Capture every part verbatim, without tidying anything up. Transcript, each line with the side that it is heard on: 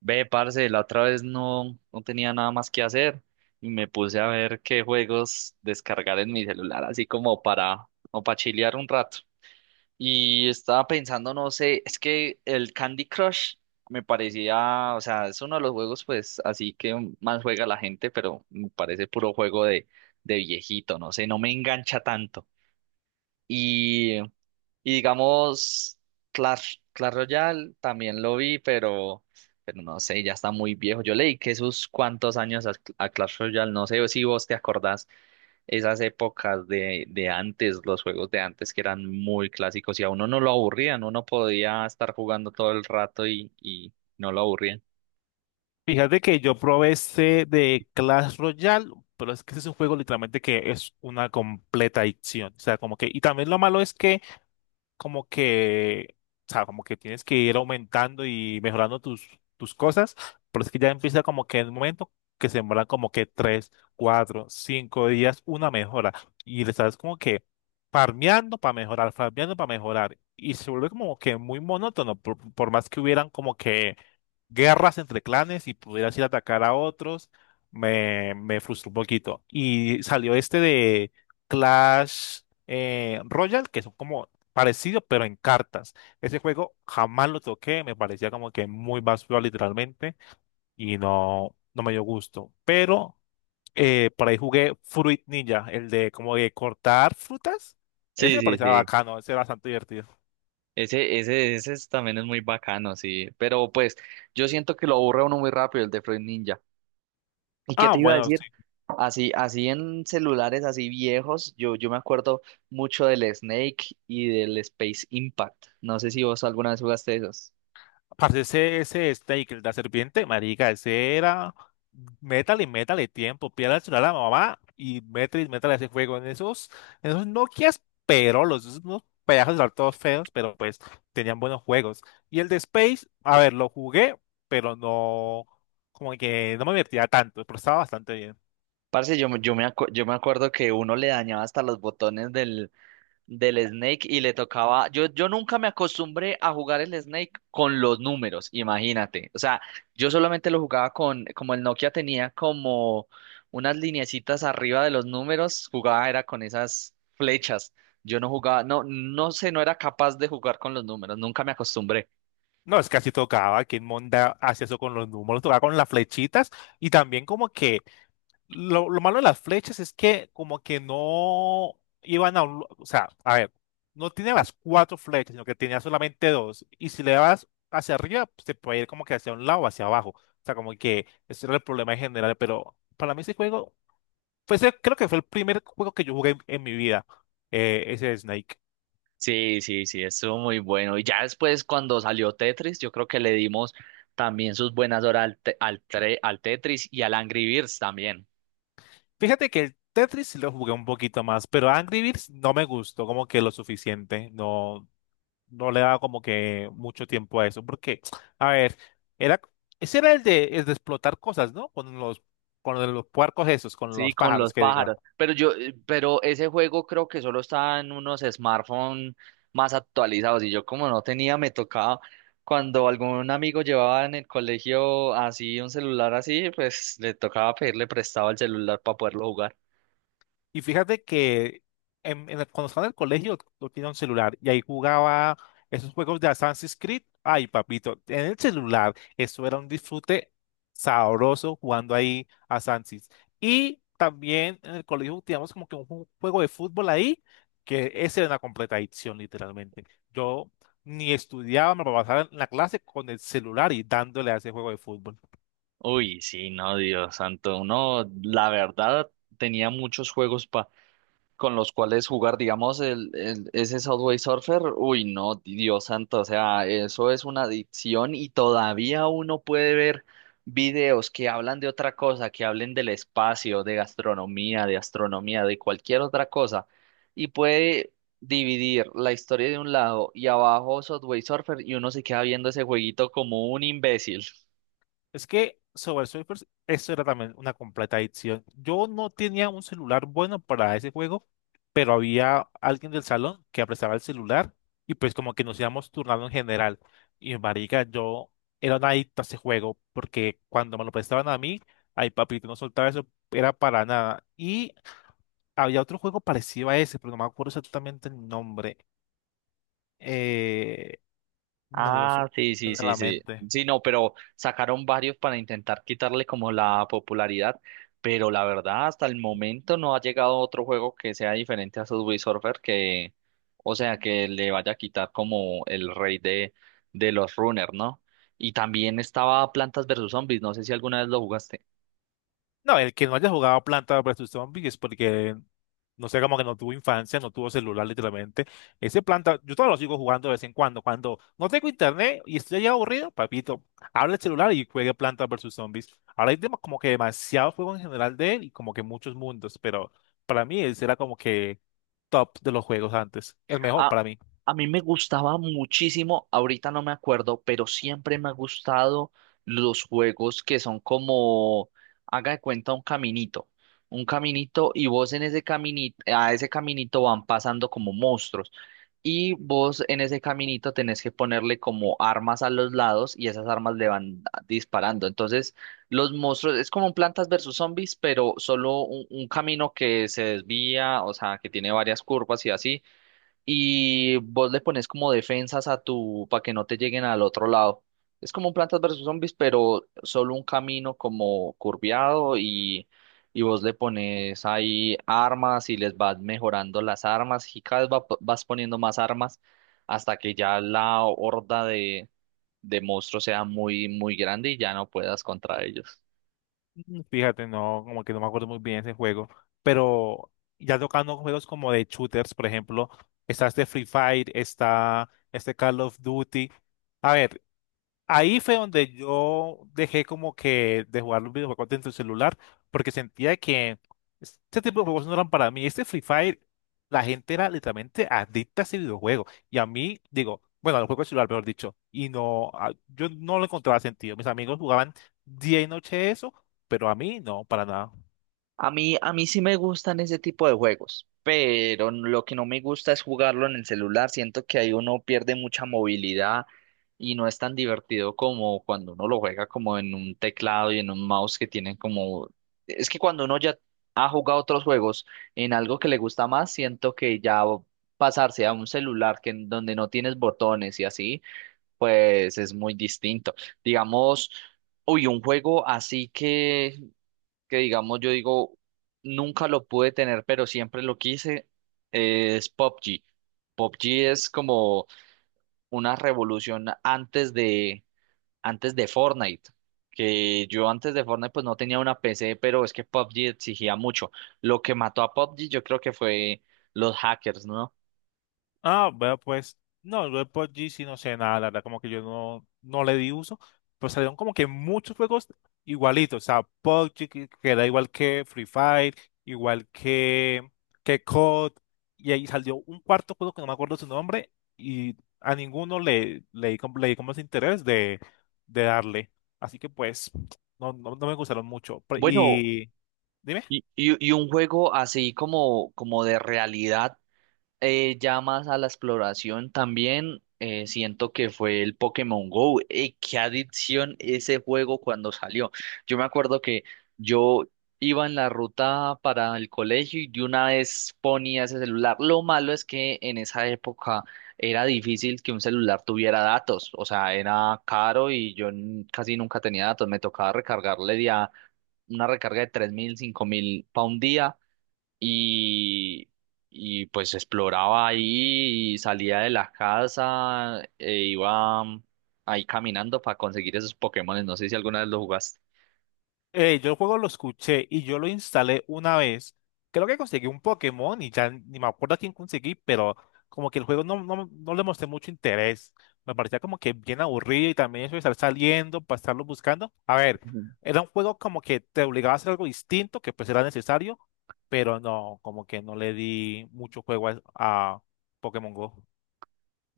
right: Ve, parce, la otra vez no, no tenía nada más que hacer y me puse a ver qué juegos descargar en mi celular, así como para, o para chilear un rato. Y estaba pensando, no sé, es que el Candy Crush me parecía, o sea, es uno de los juegos, pues, así que más juega la gente, pero me parece puro juego de, de, viejito, no sé, no me engancha tanto. y y digamos, Clash, Clash Royale también lo vi, pero, pero no sé, ya está muy viejo. Yo leí que sus cuantos años a, a, Clash Royale, no sé si vos te acordás esas épocas de, de antes, los juegos de antes que eran muy clásicos y a uno no lo aburrían, uno podía estar jugando todo el rato y, y no lo aburrían.
left: Fíjate que yo probé ese de Clash Royale, pero es que ese es un juego literalmente que es una completa adicción. O sea, como que, y también lo malo es que, como que, o sea, como que tienes que ir aumentando y mejorando tus, tus cosas, pero es que ya empieza como que en el momento que se demoran como que tres, cuatro, cinco días una mejora. Y le estás como que farmeando para mejorar, farmeando para mejorar. Y se vuelve como que muy monótono, por, por más que hubieran como que guerras entre clanes y pudieras ir a atacar a otros, me, me frustró un poquito. Y salió este de Clash eh, Royale, que son como parecido, pero en cartas. Ese juego jamás lo toqué, me parecía como que muy basura literalmente y no, no me dio gusto. Pero eh, por ahí jugué Fruit Ninja, el de como de cortar frutas. Ese
right: Sí,
left: me
right: sí,
left: parecía
right: sí.
left: bacano, ese era bastante divertido.
right: Ese, ese, ese es- también es muy bacano, sí. Pero pues yo siento que lo aburre a uno muy rápido el de Fruit Ninja. ¿Y qué
left: Ah,
right: te iba a
left: bueno.
right: decir? Así, así en celulares así viejos, yo, yo me acuerdo mucho del Snake y del Space Impact. No sé si vos alguna vez jugaste esos.
left: Parce, ese, ese Snake, el de la serpiente, marica, ese era. Métale, métale tiempo, pídale el celular a la mamá y métale, métale ese juego en esos, en esos Nokias perolos, esos unos pedazos de celular todos feos, pero pues tenían buenos juegos. Y el de Space, a ver, lo jugué, pero no, como que no me divertía tanto, pero estaba bastante bien.
right: Parce, yo, me- yo me acu- yo me acuerdo que uno le dañaba hasta los botones del del Snake y le tocaba, yo, yo nunca me acostumbré a jugar el Snake con los números, imagínate. O sea, yo solamente lo jugaba con, como el Nokia tenía como unas lineecitas arriba de los números, jugaba era con esas flechas. Yo no jugaba, no, no sé, no era capaz de jugar con los números, nunca me acostumbré.
left: No, es que así tocaba, que Monda hacía eso con los números, tocaba con las flechitas y también como que Lo, lo malo de las flechas es que como que no iban a un... lu- O sea, a ver, no tiene las cuatro flechas, sino que tenía solamente dos. Y si le das hacia arriba, pues, te puede ir como que hacia un lado o hacia abajo. O sea, como que ese era el problema en general. Pero para mí ese juego, fue ese- creo que fue el primer juego que yo jugué en, en mi vida, eh, ese Snake.
right: Sí, sí, sí, estuvo muy bueno. Y ya después cuando salió Tetris, yo creo que le dimos también sus buenas horas al, te- al, tre- al Tetris y al Angry Birds también.
left: Fíjate que el Tetris sí lo jugué un poquito más, pero Angry Birds no me gustó como que lo suficiente. No, no le daba como que mucho tiempo a eso, porque, a ver, era, ese era el de, el de explotar cosas, ¿no? Con los, con los puercos esos, con
right: Sí,
left: los
right: con
left: pájaros,
right: los
left: que diga.
right: pájaros. Pero yo, eh, pero ese juego creo que solo está en unos smartphones más actualizados. Y yo como no tenía, me tocaba cuando algún amigo llevaba en el colegio así un celular así, pues le tocaba pedirle prestado el celular para poderlo jugar.
left: Y fíjate que en, en el- cuando estaba en el colegio yo tenía un celular y ahí jugaba esos juegos de Assassin's Creed. Ay, papito, en el celular eso era un disfrute sabroso jugando ahí a Assassin's. Y también en el colegio teníamos como que un ju- juego de fútbol ahí, que ese era una completa adicción literalmente. Yo ni estudiaba, me pasaba en la clase con el celular y dándole a ese juego de fútbol.
right: Uy, sí, no, Dios santo. Uno, la verdad, tenía muchos juegos con los cuales jugar, digamos, el, el- ese Subway Surfer, uy, no, Dios santo, o sea, eso es una adicción y todavía uno puede ver videos que hablan de otra cosa, que hablen del espacio, de gastronomía, de astronomía, de cualquier otra cosa, y puede dividir la historia de un lado y abajo Subway Surfer y uno se queda viendo ese jueguito como un imbécil.
left: Es que sobre Surfers, eso era también una completa adicción. Yo no tenía un celular bueno para ese juego, pero había alguien del salón que prestaba el celular y pues como que nos íbamos turnando en general. Y marica, yo era un adicto a ese juego porque cuando me lo prestaban a mí, ay papito, no soltaba eso, era para nada. Y había otro juego parecido a ese, pero no me acuerdo exactamente el nombre. Eh, no no lo sé,
right: Ah,
left: no
right: sí,
left: me
right: sí,
left: viene a
right: sí,
left: la
right: sí.
left: mente.
right: Sí, no, pero sacaron varios para intentar quitarle como la popularidad, pero la verdad hasta el momento no ha llegado otro juego que sea diferente a Subway Surfer que, o sea, que le vaya a quitar como el rey de, de los runners, ¿no? Y también estaba Plantas versus Zombies, no sé si alguna vez lo jugaste.
left: No, el que no haya jugado Planta versus Zombies es porque, no sé, como que no tuvo infancia, no tuvo celular literalmente. Ese Planta, yo todavía lo sigo jugando de vez en cuando. Cuando no tengo internet y estoy ya aburrido, papito, abre el celular y juegue Planta versus Zombies. Ahora hay dem- como que demasiado juego en general de él y como que muchos mundos, pero para mí ese era como que top de los juegos antes. El mejor
right: A,
left: para mí.
right: a mí me gustaba muchísimo, ahorita no me acuerdo, pero siempre me ha gustado los juegos que son como, haga de cuenta, un caminito. Un caminito y vos en ese caminito, a ese caminito van pasando como monstruos. Y vos en ese caminito tenés que ponerle como armas a los lados y esas armas le van a- disparando. Entonces, los monstruos es como un Plantas versus Zombies, pero solo un, un, camino que se desvía, o sea, que tiene varias curvas y así y vos le pones como defensas a tu para que no te lleguen al otro lado. Es como un Plantas versus Zombies, pero solo un camino como curviado y, y vos le pones ahí armas y les vas mejorando las armas y cada vez va- vas poniendo más armas hasta que ya la horda de, de monstruos sea muy, muy grande y ya no puedas contra ellos.
left: Mm, fíjate, no, como que no me acuerdo muy bien ese juego, pero ya tocando juegos como de shooters, por ejemplo, está este Free Fire, está este Call of Duty. A ver, ahí fue donde yo dejé como que de jugar los videojuegos dentro del celular, porque sentía que este tipo de juegos no eran para mí. Este Free Fire, la gente era literalmente adicta a ese videojuego. Y a mí, digo, bueno, al juego de celular, mejor dicho, y no, a- yo no lo encontraba sentido. Mis amigos jugaban día y noche eso, pero a mí no, para nada.
right: A mí, a mí sí me gustan ese tipo de juegos, pero n- lo que no me gusta es jugarlo en el celular. Siento que ahí uno pierde mucha movilidad y no es tan divertido como cuando uno lo juega como en un teclado y en un mouse que tienen como... Es que cuando uno ya ha jugado otros juegos en algo que le gusta más, siento que ya o- pasarse a un celular que en donde no tienes botones y así, pues es muy distinto. Digamos... Uy, un juego así que que digamos yo digo, nunca lo pude tener, pero siempre lo quise, es P U B G. P U B G es como una revolución antes de, antes de, Fortnite. Que yo antes de Fortnite pues no tenía una P C, pero es que P U B G exigía mucho. Lo que mató a P U B G yo creo que fue los hackers, ¿no?
left: Ah, bueno, pues, no, yo de P U B G sí no sé nada, la verdad, como que yo no, no le di uso, pero salieron como que muchos juegos igualitos, o sea, P U B G que, que era igual que Free Fire, igual que, que C O D, y ahí salió un cuarto juego que no me acuerdo su nombre, y a ninguno le, le, di como- le di como ese interés de, de darle, así que pues, no, no, no me gustaron mucho, pero-
right: Bueno,
left: y... dime.
right: y, y, y un juego así como, como de realidad. Eh, ya más a la exploración también, eh, siento que fue el Pokémon Go. Eh, qué adicción ese juego cuando salió. Yo me acuerdo que yo iba en la ruta para el colegio y de una vez ponía ese celular. Lo malo es que en esa época era difícil que un celular tuviera datos, o sea, era caro y yo n- casi nunca tenía datos. Me tocaba recargarle ya una recarga de tres mil cinco mil pa un día y, y pues exploraba ahí y salía de la casa e iba mm, ahí caminando para conseguir esos Pokémones. No sé si alguna vez lo jugaste.
left: Eh, yo el juego lo escuché y yo lo instalé una vez. Creo que conseguí un Pokémon y ya ni me acuerdo a quién conseguí, pero como que el juego no, no, no le mostré mucho interés. Me parecía como que bien aburrido y también eso de estar saliendo para estarlo buscando. A ver,
right: Ujú.
left: era un juego como que te obligaba a hacer algo distinto, que pues era necesario, pero no, como que no le di mucho juego a, a Pokémon Go.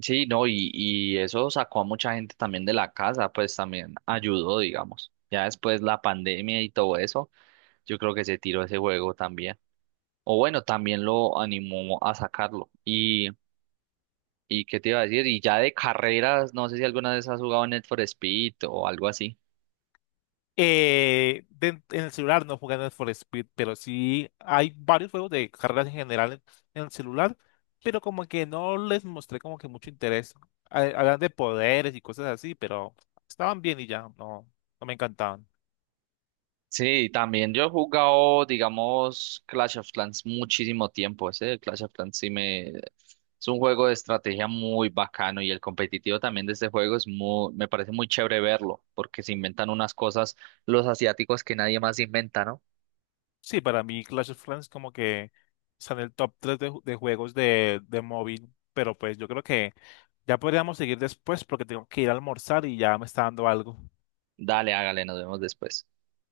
right: Sí, no, y, y eso sacó a mucha gente también de la casa, pues también ayudó, digamos. Ya después la pandemia y todo eso, yo creo que se tiró ese juego también. O bueno, también lo animó a sacarlo. Y, y qué te iba a decir, y ya de carreras, no sé si alguna vez has jugado Need for Speed o algo así.
left: Eh, de- en el celular no jugando For Speed, pero sí hay varios juegos de carreras en general en, en el celular, pero como que no les mostré como que mucho interés. Ha- Hablan de poderes y cosas así, pero estaban bien y ya, no, no me encantaban.
right: Sí, también yo he jugado, digamos, Clash of Clans muchísimo tiempo. Ese Clash of Clans sí me... Es un juego de estrategia muy bacano y el competitivo también de este juego es muy... Me parece muy chévere verlo, porque se inventan unas cosas los asiáticos que nadie más inventa, ¿no?
left: Sí, para mí Clash of Clans como que está en el top tres de, ju- de juegos de, de móvil, pero pues yo creo que ya podríamos seguir después porque tengo que ir a almorzar y ya me está dando algo.
right: Dale, hágale, nos vemos después.